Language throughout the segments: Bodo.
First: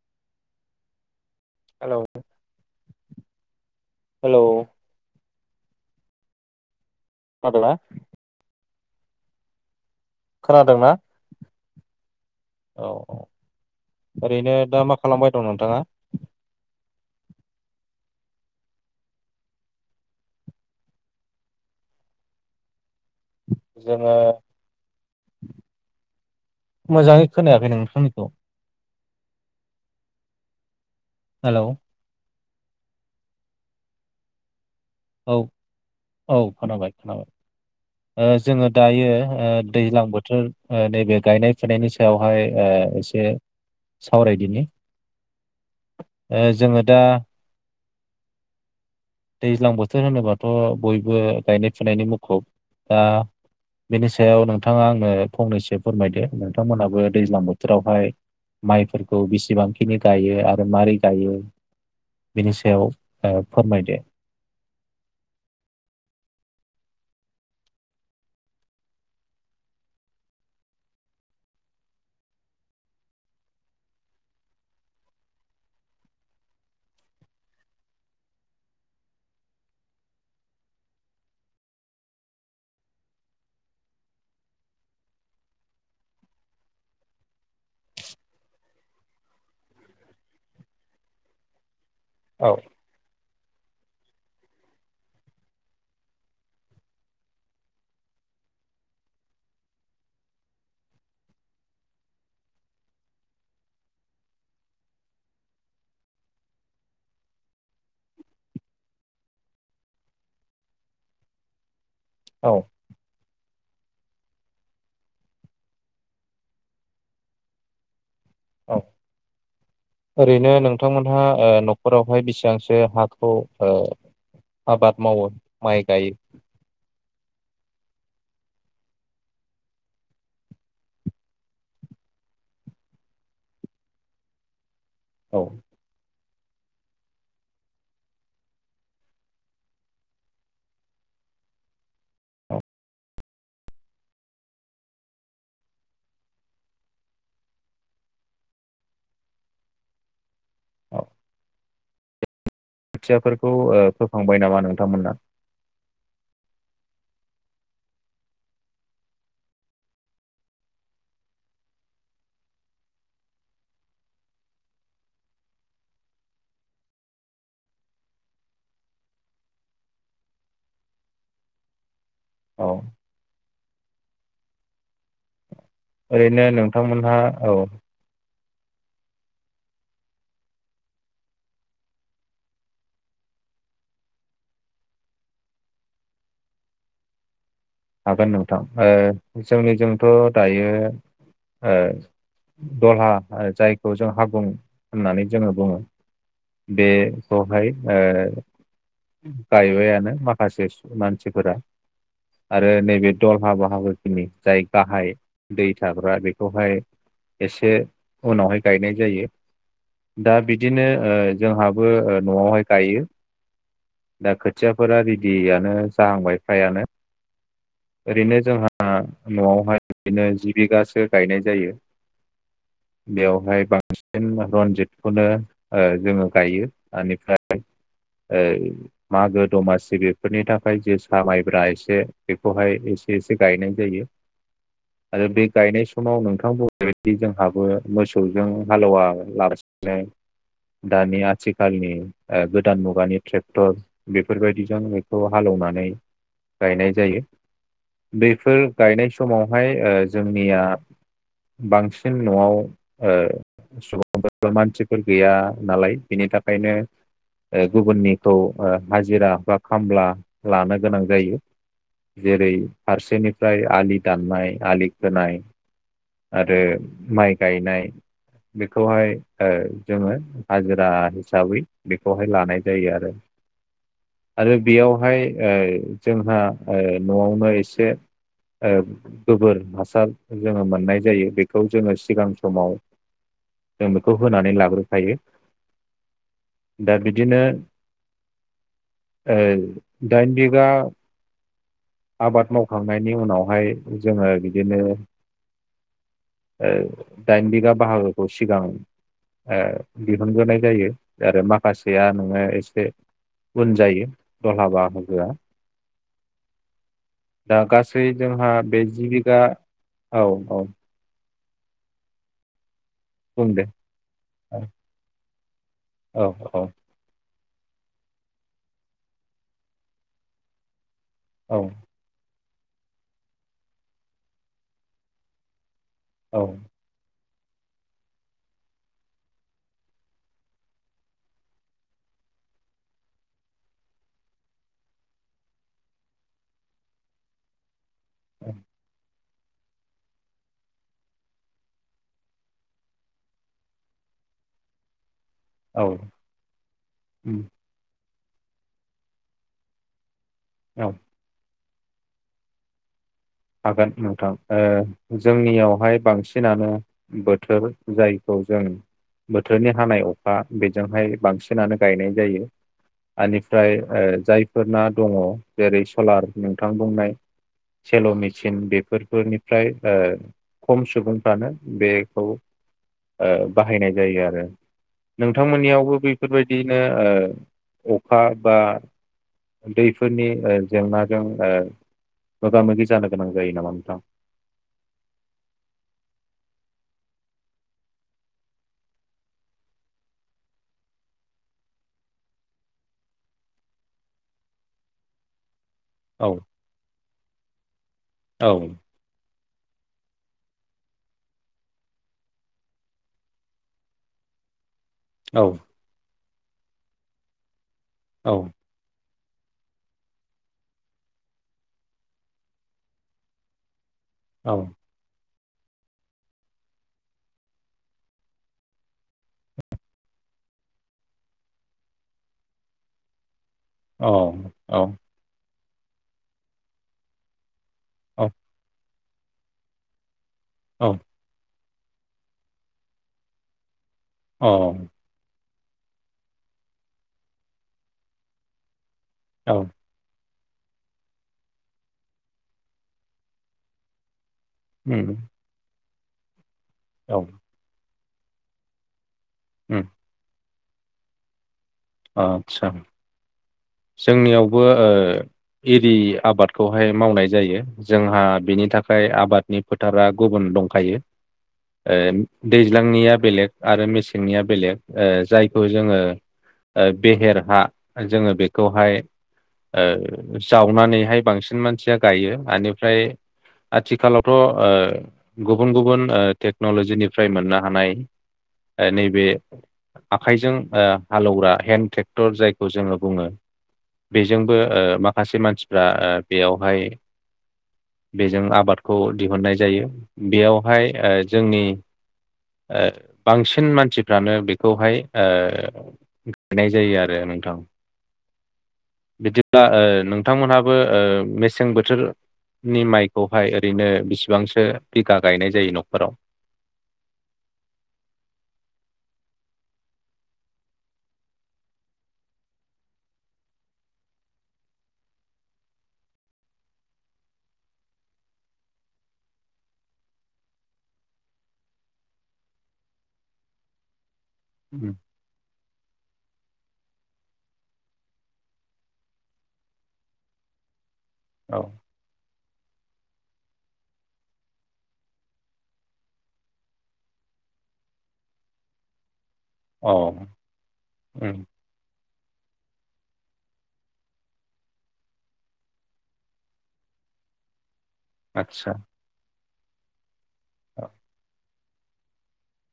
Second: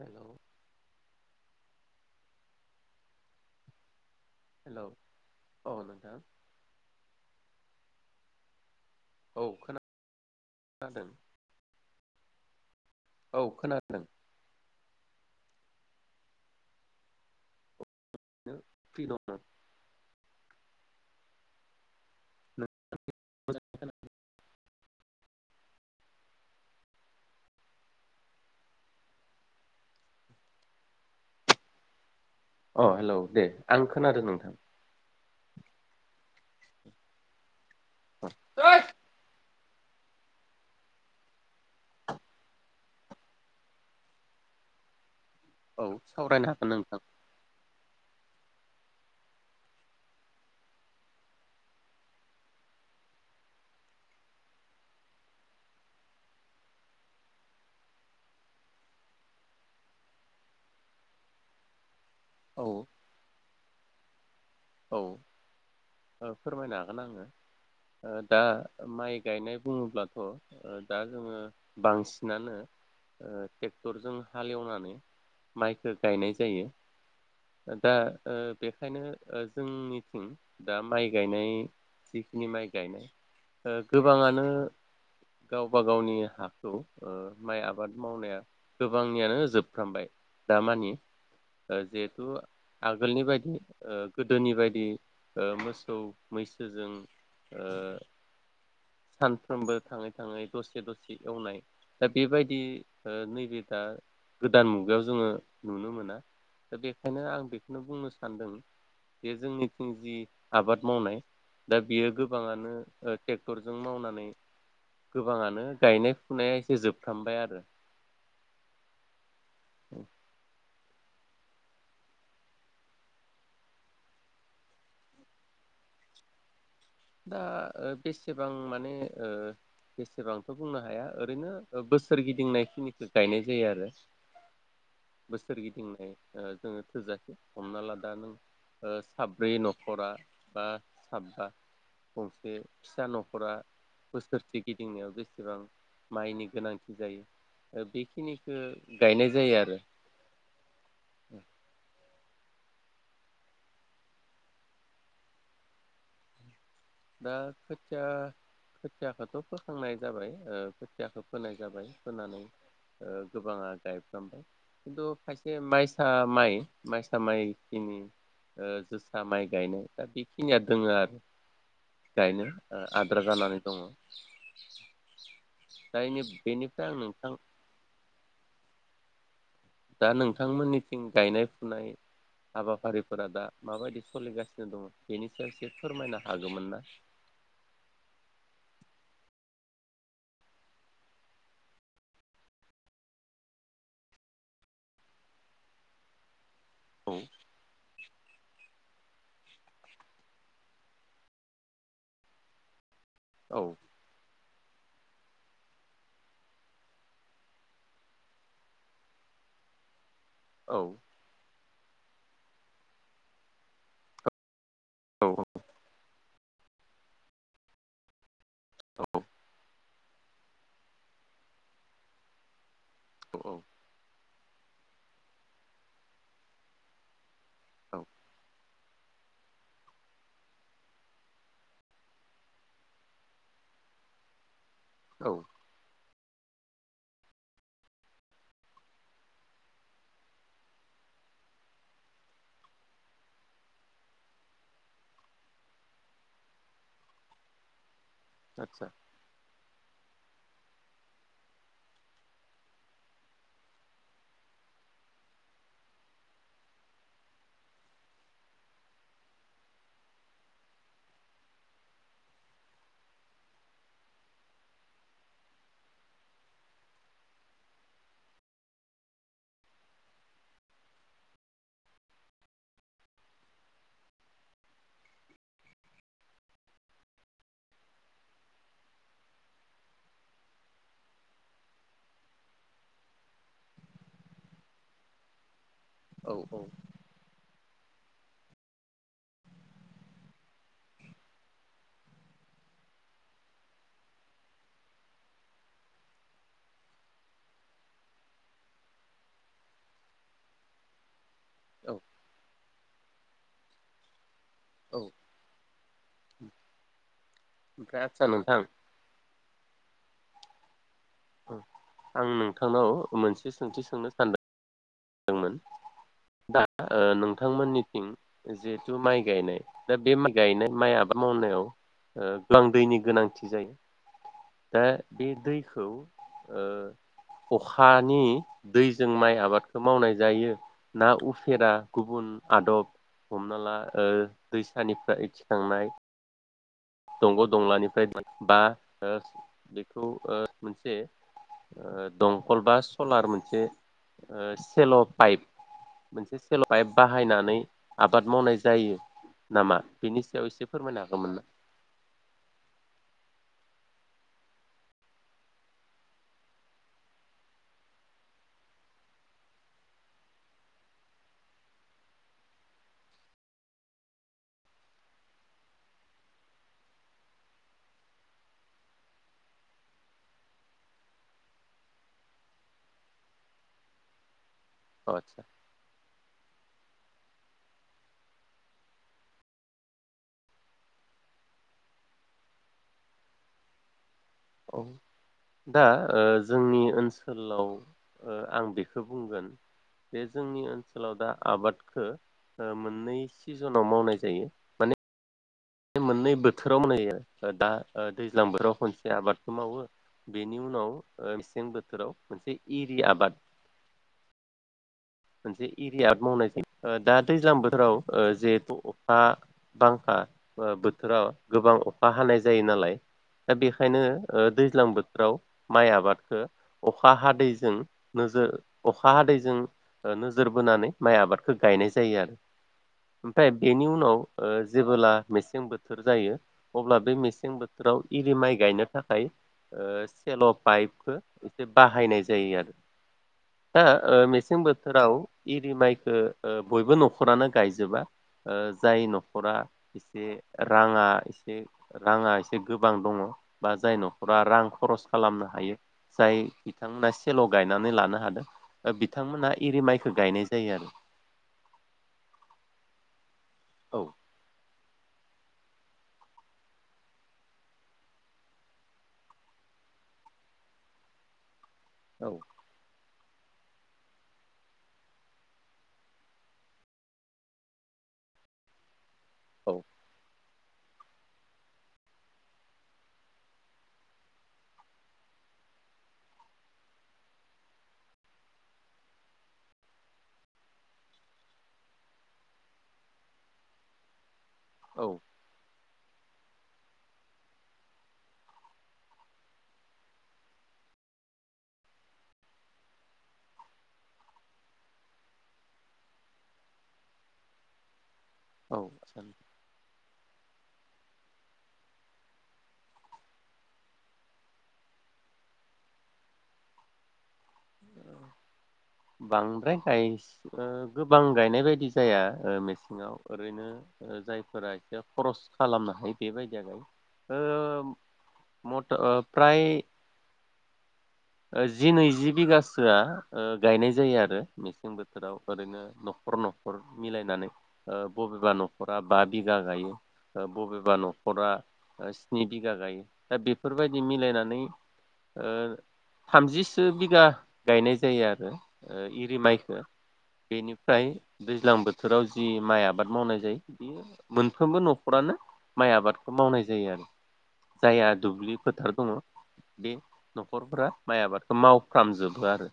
हेलौ हेलौ हेलौ औ नोंथां खोनादोंना औ खोना खोनादोंना औ औ ओरैनो दा मा खा खालामबाय दं नोंथाङा [unintelligible] जोङो मोजाङै खोनायाखै नोंथांनिखौ हेलौ अ हेलौ दे आं खोनादों नोंथां औ औ खोनाबाय खोनाबाय ओ जोङो औ दायो ओ दैज्लां बोथोर ओ नैबे गायनाय फुनायनि सायावहाय ओ एसे सावरायदिनि औ ओ सावरायनो हागोन जोङो दा नोंथां दैज्लां बोथोर होनोबाथ' बयबो गायनाय फुनायनि मुखुब दा बेनि सायाव नोंथाङा आंनो फंनैसो फोरमायदो नोंथांमोनहाबो दैज्लां बोथोरावहाय माइफोरखौ बिसेबांखिनि गायो आरो मारै गायो। बेनि औ सायाव ओ फोरमायदो औ फोरमायनो हागोन आङो ओ दा माइ गायनाय बुङोब्लाथ' दा जोङो बांसिनानो ओ ट्रेक्टरजों हालेवनानै माइखो गायनाय जायो दा ओ बेखायनो ओ जोंनिथिं दा माइ गायनाय जिखिनि माइ गायनाय ओ गोबाङानो गावबा गावनि हाखौ ओ माइ आबाद मावनाया गोबांनियानो जोबफ्रामबाय दामानि ओ जे थु औ आगोलनि बाय [inaudible] ओ गोदोनि बायदि ओ मोसौ मैसोजों ओ सानफ्रोमबो थाङै थाङै दसे दसे एवनाय दा बेबायदि ओ नैबे दा गोदान मुगायाव जोङो नुनो मोना दा बेखायनो आं बेखौनो बुंनो सानदों जे जोंनिथिं जि आबाद मावनाय दा बियो औ गोबाङानोे ओ टे जों मावनानै गोबाङानो गायनाय फुनाया एसे जोबफ्रामबाय आरो औ ओरैनो नों थांमोनहा ओ न'खरावहाय बेसिबांसो हाखौ ओ आबाद मावो माइ गायो दा ओ बेसेबां माने ओ बेसेबांथ' बुंनो हाया ओरैनो बोसोर गिदिंनाय खिनिखौ गायनाय जायो आरो औ बोसोर गिदिंनाय ओ जोङो थोजासे हमना ला दा नों ओ साब्रै न'खरा बा साबा गंसे औ फिसा न'खरा बोसोरसे गिदिंनायाव बेसेबां माइनि गोनांथि जायो ओ बेखिनिखौ गायनाय जायो आरो [inaudible] औ खोथियाफोरखौ ओ फोखांबाय नामा नोंथांमोना? दा खोथिया खोथियाखौथ' फोखांनाय जाबाय खोथियाखौ फोनाय जाबाय फोनानै गोबाङा गायफ्रामबाय खिन्थु खायसे माइसा माइ माइसा माइखिनि जोसा माइ गायनाय दा बेखिनिया दङो आरो गायनो औ आद्रा जानानै दङ दायनि ओरैनो बेनिफ्राय आं नोंथांमोनहा नोंथां औ दा नोंथांमोननिथिं गायनाय फुनाय हाबाफारिफोरा दा माबायदि सोलिगासिनो दङ बेनि सायाव एसे फोरमायनो हागौमोन ना? हागोन नोंथां ओ जोंनिजोंथ' दायो दहा जायखौ जों हागुं होननानै जोङो बुङो औ बेखौहाय गायबायानो माखासे मानसिफोरा आरो नैबे दलहा औ बाहागो खिनि जाय गाहाय दै थाग्रा बेखौहाय एसे उनावहाय गायनाय जायो दा औ बिदिनो ओ जोंहा बो ओ न'आवहाय गायो दा खोथियाफोरा औ रेडियानो जाहांबाय फ्रायानो ओरैनो जोंहा औ न'आवहाय बिदिनो जि बिगासो गायनाय जायो औ बेवहाय बांसिन रनजितखौनो ओ जोङो गायो बेनिफ्राय [unintelligible] ओ मागो दमासि बेफोरनि थाखाय जे सामायब्रा एसे बेखौहाय एसे एसे गायनाय जायो आरो औ बे गायनाय समाव नों गो बेबायदि जोंहाबो मोसौजों हालौवा लासिनो दानि आथिखालनि गोदान मुगानि ट्रेक्टर बेफोरबायदिजों बेखौ हालेवनानै गायनाय जायो। बेफोर आदसा गायनाय समावहाय ओ जोंनिया बांसिन न'आव सुबुंफोर मानसिफोर गैया नालाय बिनि थाखायनो गुबुननिखौ हाजिरा बा खामला लानो गोनां जायो। जेरै फारसेनिफ्राय आलि दाननाय आलि खोनाय आरो माइ गायनाय बेखौहाय जोङो हाजिरा हिसाबै बेखौहाय लानाय जायो आरो। आरो बेयावहाय जोंहा ओ न'आवनो एसे ओ गोबोर हासार जोङो मोननाय जायो। बेखौ जोङो सिगां समाव जों बेखौ होनानै लाग्रोखायो। औ औ दा बिदिनो ओ दाइनबिगा आबाद मावखांनायनि उनावहाय जोङो बिदिनो ओ दाइन बिगा बाहागोखौ सिगां ओ दिहुनग्रोनाय जायो। आरो औ माखासेया नोङो एसे उन जायो। दलहा औ बाहागोआ दा ओमफ्राय गासै आदसा जोंहा नोंथां बे जि बिघा औ औ आं नोंथांनाव बुं मोनसे दे सोंथि सोंनो सानदों? औ औ औ दा ओ नों नोंथांमोननिथिं जिहेथु माइ गायनाय दा बे गायनाय माइ आ माबा औ मावनायाव गोबां दैनि गोनांथि जायो दा बे दै खौ औ ओ अ'खानि दैजों माइ आबादखौ मावनाय जायो। ना उफेरा गुबुन आदब हमना ला दैसानिफ एखिखांनाय दंग' दंलानिफ्राय [unintelligible] बा ओह बेखौ ओ मोनसे दंखल बा सलार मोनसे सेलब पाइप औ मोनसे सेल' पाइप बाहायनानै आबाद मावनाय जायो नामा? बेनि बेयाव एसे औ फोरमायनो हागौमोन ना? हागोन नोंथां। जोंनियावहाय बांसिनानो बोथोर जायखौ जों बोथोरनि हानाय अखा बेजोंहाय बांसिनानो गायनाय जायो। बेनिफ्राय जायफोरना दङ जेरै सलार नोंथां बुंनाय सेल' मि सिन बेफोरफोरनिफ्राय ओ खम सुबुंफ्रानो बेखौ ओ बाहायनाय जायो आरो। अ आदसा नोंथांमोननियावबो बे बेफोरबायदियैनो अखा बा दैफोरनि जेंनाजों मोगा मोगि जानो जायो नामा नोंथां? औ दा ओ जोंनि ओनसोलाव ओ आं बेखौ बुंगोन जे जोंनि ओनसोलाव दा आबादखो मोननै सिजिनाव मावनाय जायो माने बे औ मोननै बोथोराव माने स दा ओ दैज्लां औ बोथोराव खनसे आबाद मावो बेनि उनाव मेसें बोथोराव मोनसे इरि आबाद औ मोनसे एरिया मावनायै दा दैज्लां बो राव औ जिहेतु खा बांखा बोथोराव गोबां अखा हानाय जायो नालाय दा बे ओंखायनो ओ औ दैज्लां बोथोराव माइ आबादखौ अखा हादैजों नोजोर अखा हादैजों ओ नोजोर बोनानै माइ आबादखौ गायनाय जायो आरो। नाथाय बेनि औ उनाव ओ औ जेबोला मेसें बोथोर बोथोर जायो अब्ला बे मेसें बोथोर राव इरि माइ गायनो थाखाय ओ सेल' औ पाइपहो बाहायनाय जायो आरो। आ औ मेसिं बो इरि माइखौ बयबो न'खरानो गायजोबा जाय न'खरा औ राङा एसे राङा एसे गोबां दङ बा जायनाव फुरा रां खरस उम खालामनो हायो। सायो बिथांमोना औ सेल' गायनानै लानो हायो। बिथांमोन हा इरि उम माइखौ गायनाय जायो आरो आतसा औ जोंनियावबो ओ एरि आबादखौहाय मावनाय जायो जोंहा बिनि थाखाय आबादनि फोथारा गुबुन दंखायो। ओ औ दैज्लांनिया बेले आरो मेसेंनिया बेले ओ जायखौ जोङो बेहेर हा जों बे खौहाय औ ओ जावनानैहाय बांसिन मानसिया गायो बेनिफ्राय आथिखालावथ' गुबुन गुबुन टेक्न'लजिनिफ्राय मोननो हानाय नैबे आखाइजों हालौवग्रा हेन्दड ट्रेक्टर जायखौ जोङो बुङो। बे जोंबो ओ औ माखासे मानसिफ्रा ओ बेयावहाय बेजों आबादखौ दिहुननाय जायो बेयावहाय ओ जोंनि ओ बांसिन मानसिफ्रानो बेखौहाय ओ गायनाय जायो आरो नोंथां। औ बिदिब्ला ओ नोंथांमोनहा बो मेसें बोथोरनि माइखौहाय ओरैनो बिसेबांसो बिगा गायनाय जायो न'खराव। बांद्राय गाय गोबां गायनाय बायदि जाया मेसेङाव ओरैनो जायफोरा एसे खरस खालामनो हायो। बेबायदिया गायो म फ्राय जि नैजि बिगासोआ ओ गायनाय जायो आरो आरो मेसें उम बोथोराव ओरैनो न'खर न'खर मिलायनानै ओ बबेबा न'खरा बा बिगा गायो बबेबा न'खर रा औ ओ स्नि बिगा गायो दा बेफोरबायदि मिलायनानै ओ थामजिसो बिगा गायनाय जायो आरो। ओ ओ इरि माइखौ औ बेनिफ्राय उम दैज्लां बोथोराव जि माइया आबाद मावनाय जायो बियो मोनफ्रोमबो न'खरानो माइ आबादखौ मावनाय जायो आरो जायहा दुब्लि आदसा फोथार दङ। बि न'खरफोरा माइ आबाद मावफ्रामजोबो आरो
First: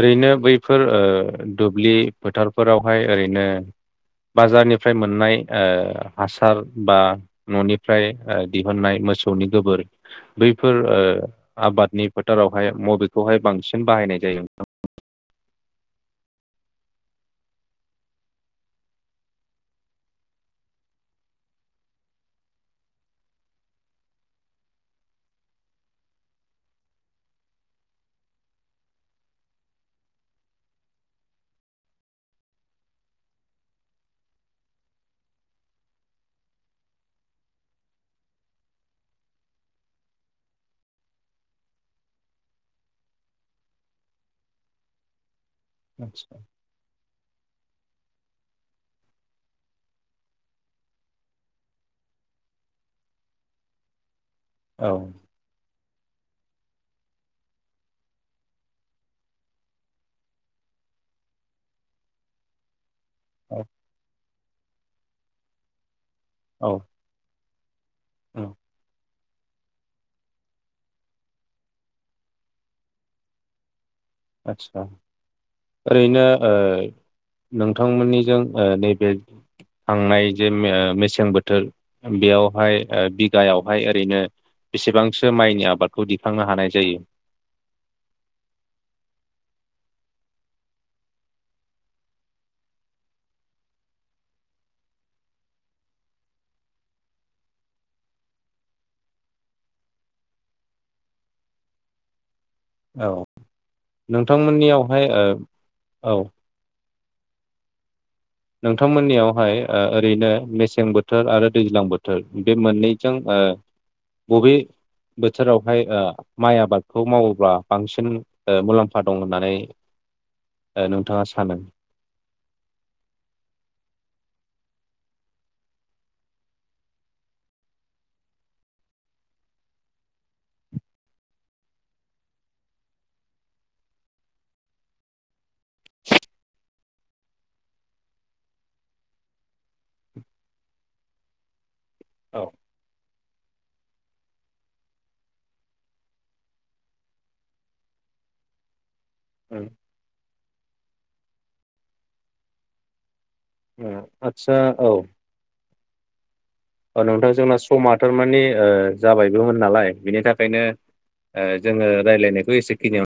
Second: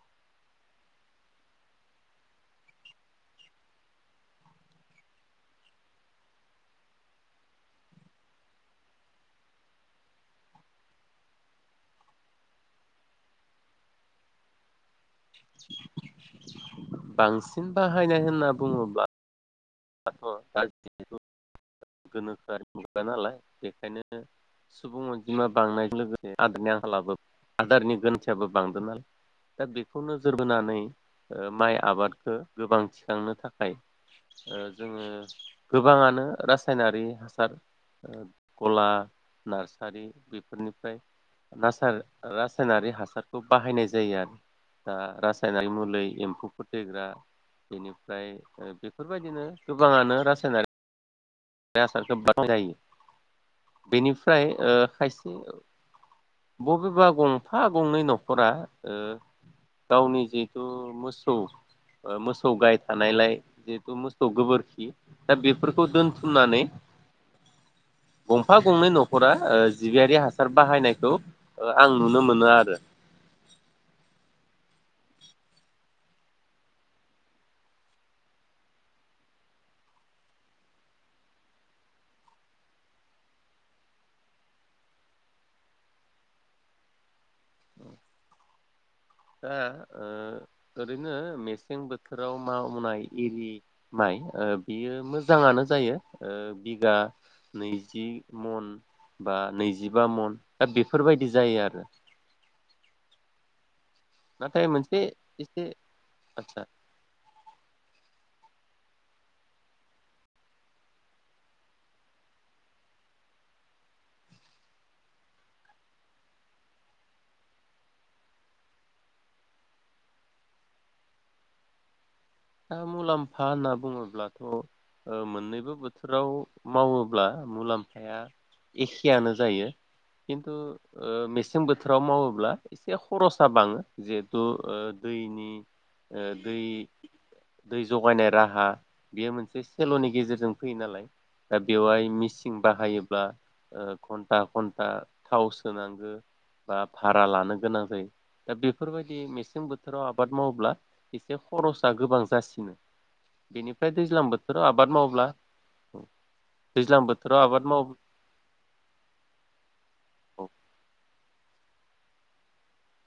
ओरैनो बैफोर ओ दुब्लि फोथारफोरावहाय ओरैनो बाजारनिफ्राय मोननाय ओ हासार बा न'निफ्राय ओ दिहुननाय मोसौनि गोबोर बैफोर ओ आबादनि फोथारावहाय बबेखौहाय बांसिन बाहायनाय जायो? बांसिन बाहायनाय होनना बुङोब्ला दाथ' दा गोनोखोआरि मुगा नालाय बेखायनो सुबुं अनजिमा बांनाय जों लोगोसे आदारनि आंखालाबो आदारनि गोनां थियाबो बांदों नालाय दा बेखौ नोजोर बोनानै ओ माइ आबादखौ गोबां थिखांनो थाखाय ओ जोङो गोबाङानो रासायनारि हासार गला नार्सारि बेफोरनिफ्राय नासार ओ‌ रासायनारि हासारखौ बाहायनाय जायो आरो दा रा सायनारि मुलौ आदसा एम्फौफोर थैग्रा बेनि ओमफ्राय ओ बेफ बफोरबायदिनो गोबाङानो रासायनारि बे हासारखौ बाहायो बेनि फ्राय ओ औ खायसे बबेबा गंफा गंनै न'खरा ओ गावनि जिहेथु मोसौ ओ मोसौ गाय थानायलाय औ जिहेथु मोसौ गोबोरखि दा बेफोरखौ दोन थुमनानै औ उम गंफा गंनै न'खर न'खरा ओ जिबियारि हासार बाहायनायखौ ओ आं नुनो मोनो आरो। आतसा ओरैनो ओ नोंथांमोननिजों ओ नैबे थांनाय जे मेसें बोथोर बेयावहाय ओ बिगायावहाय ओरैनो बेसेबांसो माइनि आबादखौ दिखांनो हानाय जायो? आ ओ ओरैनो मेसें बोथोराव मावनाय एजि माइ ओ बियो मोजाङानो जायो ओ बिगा नैजि मन बा नैजिबा मन दा बेफोरबायदि जायो आरो औ नोंथां नाथाय मोनसे मोननियावहाय ओ एसे औ आदसा नोंथां मोननियावहाय ओ ओरैनो मेसें बोथोर आरो दैज्लां बोथोर बे मोननैजों ओ बबे बोथोरावहाय ओ माइ आबादखौ मावोब्ला बांसिन ओ मुलाम्फा दं होननानै ओ नोंथाङा सानो दा मुलाम्फा होनना बुङोब्लाथ' ओ मोननैबो बोथोराव मावोब्ला मुलाम्फाया एखेयानो जायो खिन्थु ओ मेसें बोथोराव मावोब्ला एसे खरसा बाङो जिहेथु दैनि ओ दै दै जगायनाय राहा बेयो मोनसे सेलनि गेजेरजों फैयो नालाय दा बेवहाय औ मिसिं बाहायो बा‌ ओ घन्टा घन्टा थाव सोनांगो बा भारा लानो गोनां जायो। दा बे बेफोरबायदि मेसें उम बोथोराव आबाद मावोब्ला एसे खरस आ गोबां जासिनो। बेनिफ्राय उम दैज्लां बोथोराव आबाद मावब्ला औ ओ नोंथां जोंना समा थारमाने ओ जाबायबोमोन नालाय बिनि थाखायनो ओ जोङो रायजलायनायखौ एसे खिनिययाव